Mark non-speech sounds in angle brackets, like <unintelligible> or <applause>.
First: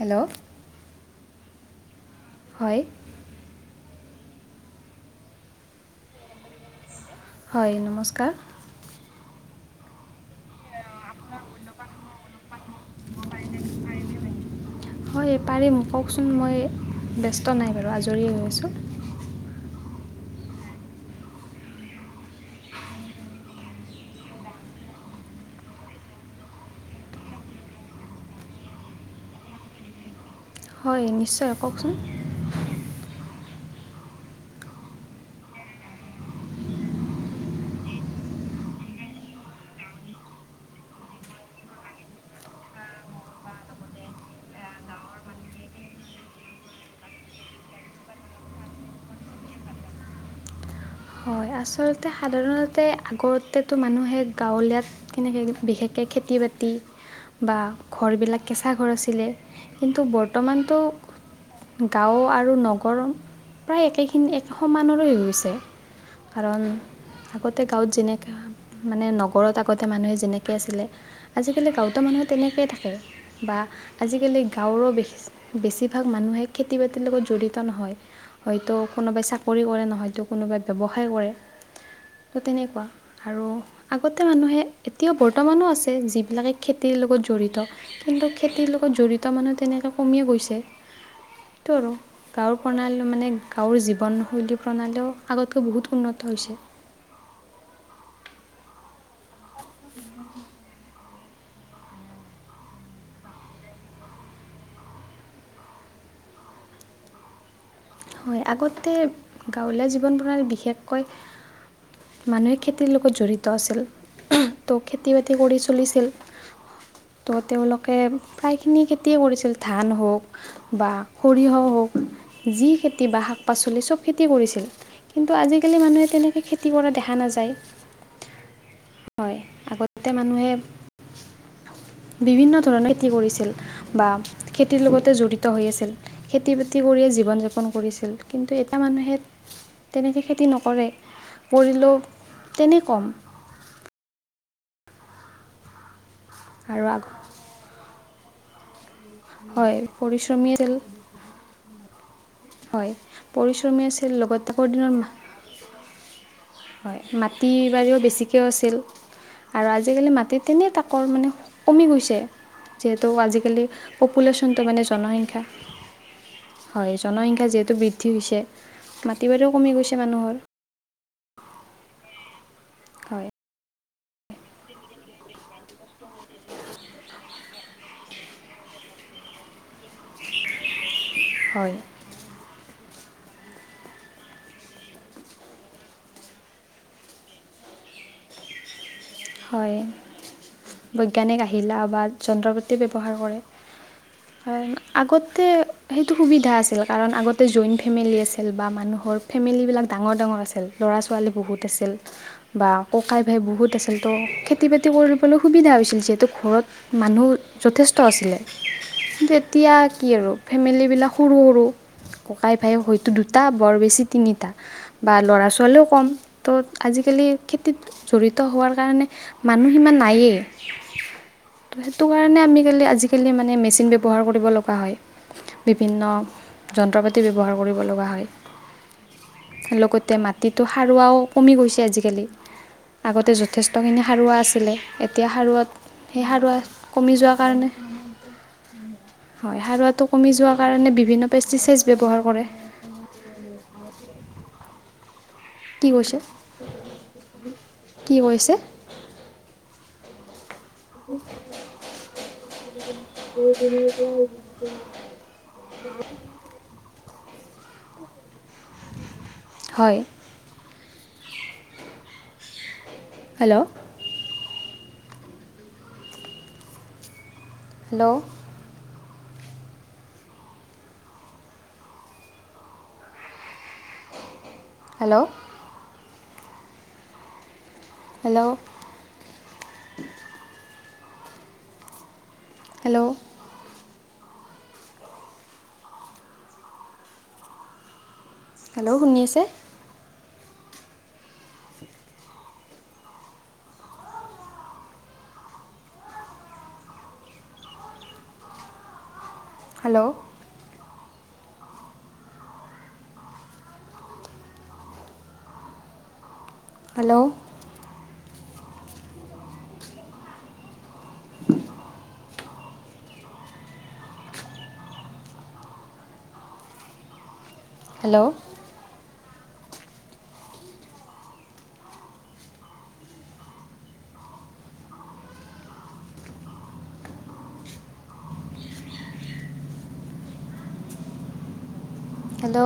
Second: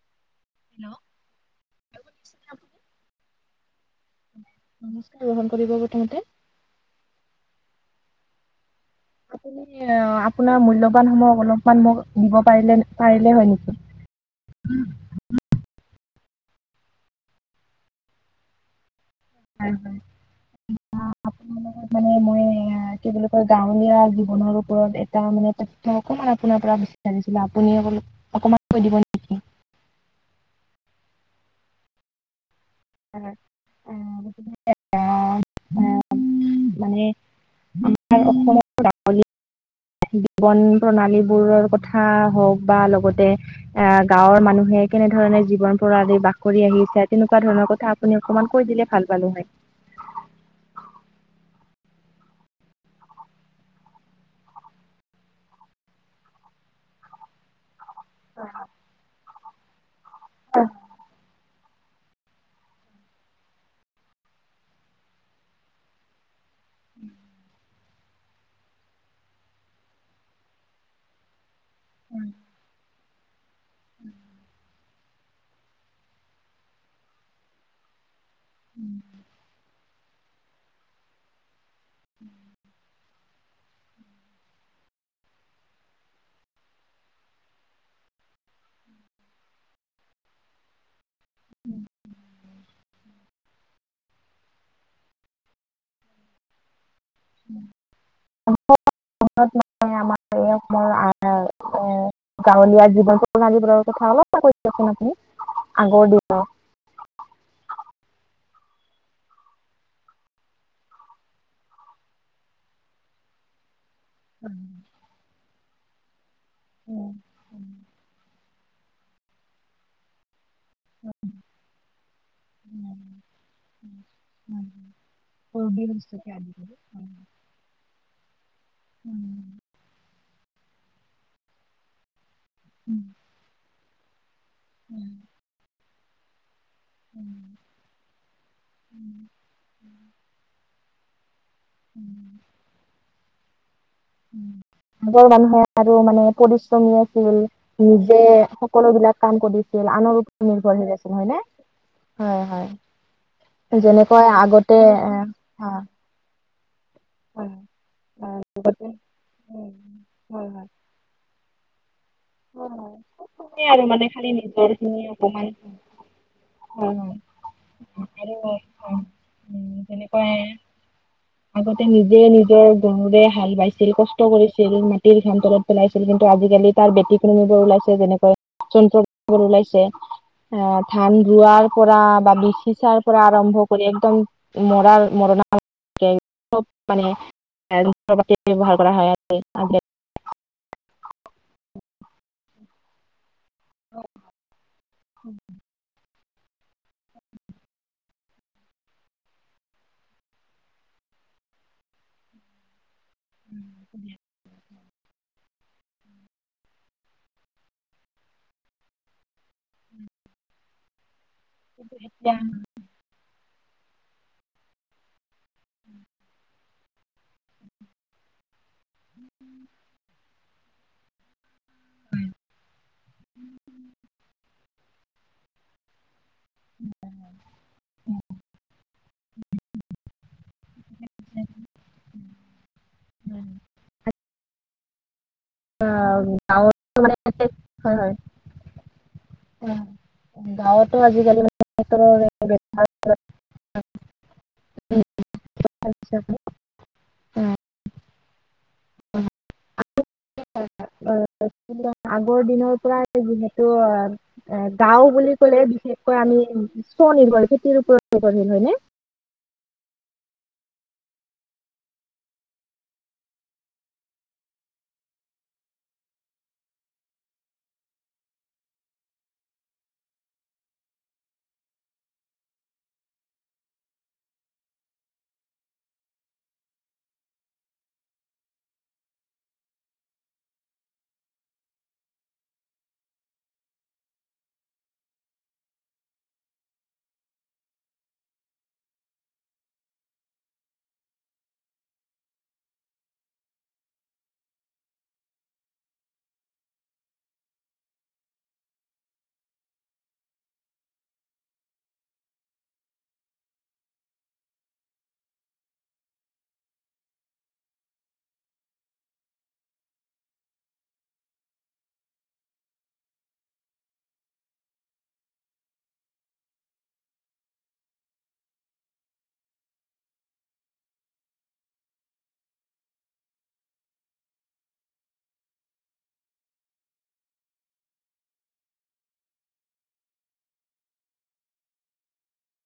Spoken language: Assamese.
হেল্ল' হেল্ল' হয়। নমস্কাৰ গ্ৰহণ কৰিব প্ৰথমতে হয় নমস্কাৰ আপুনি আপোনাৰ মূল্যৱান সমূহ অলপমান মোক দিব পাৰিলে পাৰিলে হয় নেকি? উম হয় পাৰিম কওকচোন, মই ব্যস্ত নাই বাৰু আজৰি হৈ আছোঁ। হয় হয়। <unintelligible> <unintelligible> মানে মই কি বুলি কয় গাঁৱলীয়া জীৱনৰ ওপৰত এটা মানে তথ্য অকমান আপোনাৰ পৰা বিছাৰিছিলো আপুনি অকণমান, অকণমান কৈ দিব নি? হয় নিশ্চয় কওকচোন <unintelligible> মানে আমাৰ অসমত জীৱন প্ৰণালী বোৰৰ কথা হওক বা লগতে আহ গাঁৱৰ মানুহে কেনেধৰণে জীৱন প্ৰণালীত বাস কৰি আহিছে তেনেকুৱা ধৰণৰ কথা আপুনি অকণমান কৈ দিলে ভাল পালো হয়। হয় আচলতে সাধাৰণতে আগতেতো মানুহে গাঁৱলীয়াত তেনেকৈ বিশেষকৈ খেতি-বাতি বা ঘৰবিলাক কেঁচা ঘৰ আছিলে কিন্তু বৰ্তমানতো গাঁও আৰু নগৰ প্ৰায় একেখিনি একে সমানলৈ গৈছে। কাৰণ আগতে গাঁৱত যেনেকে মানে নগৰত আগতে মানুহে যেনেকে আছিলে। আজিকালি গাঁৱতো মানুহে তেনেকৈ থাকে বা আজিকালি গাঁৱৰো বিশেষ বেছিভাগ মানুহে খেতি বাতিৰ লগত জড়িত নহয় হয়তো কোনোবাই চাকৰি কৰে নহয়তো কোনোবাই ব্যৱসায় কৰে ত' তেনেকুৱা আৰু আগতে মানুহে এতিয়াও বৰ্তমানো আছে যিবিলাকে খেতিৰ লগত জড়িত কিন্তু খেতিৰ লগত জড়িত মানুহ তেনেকা কমিয়ে গৈছে সেইটো আৰু গাঁৱৰ প্ৰণালী মানে গাঁৱৰ জীৱনশৈলী প্ৰণালীও আগত টো বহুত উন্নত হৈছে <unintelligible> এই গাঁৱলীয়া জীৱন প্ৰণালীবোৰৰ কথা অলপমান কৈ দিয়ক চোন আপুনি আগৰ দিনৰ হয় আগতে গাঁৱলীয়া জীৱন প্ৰণালী বিশেষকৈ মানুহে খেতিৰ লগত জড়িত আছিল ত' খেতি বাতি কৰি চলিছিল ত' তেওঁলোকে প্ৰায়খিনি খেতিয়ে কৰিছিল ধান হওক বা সৰিয়হ হওক যি খে তি বা শাক পাচলি চব খেতিয়ে কৰিছিল কিন্তু আজিকালি মানুহে তেনেকে খেতি কৰা দেখা নাযায়। হয়, আগতে মানুহে- বিভিন্ন ধৰণে খেতি কৰিছিল বা, খেতিৰ উম উম লগতে জড়িত হৈ আছিল। খেতি বাতি কৰিয়ে উম উম জীৱন যাপন কৰিছিল কিন্তু এটা মানুহে তেনেকে খেতি নকৰে কৰিলেও উম উম তেনে কম আগৰ মানুহে আৰু মানে আৰু পৰিশ্ৰমী আগ আছিল নিজে সকলো বিলাক কাম হয় কৰিছিল আনৰ পৰিশ্ৰমী ওপৰত নিৰ্ভৰশীল আছিল হয়নে। হয় পৰিশ্ৰমী হয় আছিল যেনেকৈ লগতে আগৰ আগতে দিনৰ এ- হয় হয় মাটি আগতে বাৰীও বেছিকৈ আছিল, আৰু আজিকালি মাটি হয় হয়। তেনেই তাকৰ মানে- কমি গৈছে, হয় যিহেতু আজিকালি আৰু মানে খালি পপুলেচনটো নিজৰ মানে খিনি জনসংখ্যা- অকমান হয় জনসংখ্যা যিহেতু বৃদ্ধি আৰু হৈছে মাটি বাৰীও কমি গৈছে যেনেকৈ মানুহৰ। আগতে নিজে নিজৰ গৰুৰে হয় হাল বাইছি- ছিল কষ্ট কৰিছিল মাটিৰ ঘাম তলত পেলাইছিল কিন্তু আজিকালি তাৰ ব্যতিক্ৰমি বোৰ ওলাইছে যেনেকৈ- যন্ত্ৰবোৰ ওলাইছে, আহ ধান ৰোৱাৰ হয় পৰা বা বিচি চাৰ- পৰা আৰম্ভ কৰি একদম মৰাৰ মৰণা- মানে যন্ত্ৰপাতিৰ ব্যৱহাৰ কৰা হয়, আ- হয়, বৈজ্ঞানিক আহিলা বা যন্ত্ৰপাতি ব্যৱহাৰ কৰে। হয়, আগতে সেইটো সুবিধা আছিল কাৰণ আগতে জইন ফেমিলি আছিল বা মানুহৰ ফেমিলিবিলাক ডাঙৰ ডাঙৰ আছিল। ল'ৰা ছোৱালী বহুত আছিল বা ককাই ভাই বহুত আছিল। তো খেতি বাতি কৰিবলৈ সুবিধা হৈছিল যিহেতু ঘৰত- মানুহ যথেষ্ট আছিলে, কিন্তু এ- এতিয়া কি আৰু ফেমিলিবিলাক সৰু সৰু ককাই ভাই হয়তো দুই তি- টা বৰ বেছি তিনিটা- বা ল'ৰা ছোৱালীও ক'ম, ত' আজিকালি খেতিত জড়িত হোৱাৰ- কাৰণে মানুহ সিমান নায়েই। ত সেইটো কাৰণে আমি কালি আজি কালি মানে মেচিন ব্যৱহাৰ কৰিব লগা হয়। বিভিন্ন যন্ত্ৰ পাতি ব্যৱহাৰ কৰিব লগা হয়। লগতে মাটিতো সাৰুৱাও কমি গৈছে আজিকালি, আগতে য- খিনি সাৰুৱা আছিলে, এতিয়া সাৰুৱা- সেই সাৰুৱা কমি যোৱাৰ কাৰণে- হয়। হয় সাৰুৱাটো কমি যোৱা কাৰণে বিভিন্ন পেষ্টিচাইচ ব্যৱহাৰ কৰে। আচছ <unintelligible> কি কৈছে, কি কৈছে। অ অ আগৰ দিনৰ পৰাই যিহেতু- এ গাওঁ বুলি ক'লে বিশেষকৈ আমি স্বনিৰ্ভৰশীল খেতিৰ ওপৰত নিৰ্ভৰশীল হয় নে। হয়। Hello hello hello hello hello hello শুনি আছে। Hello hello hello hello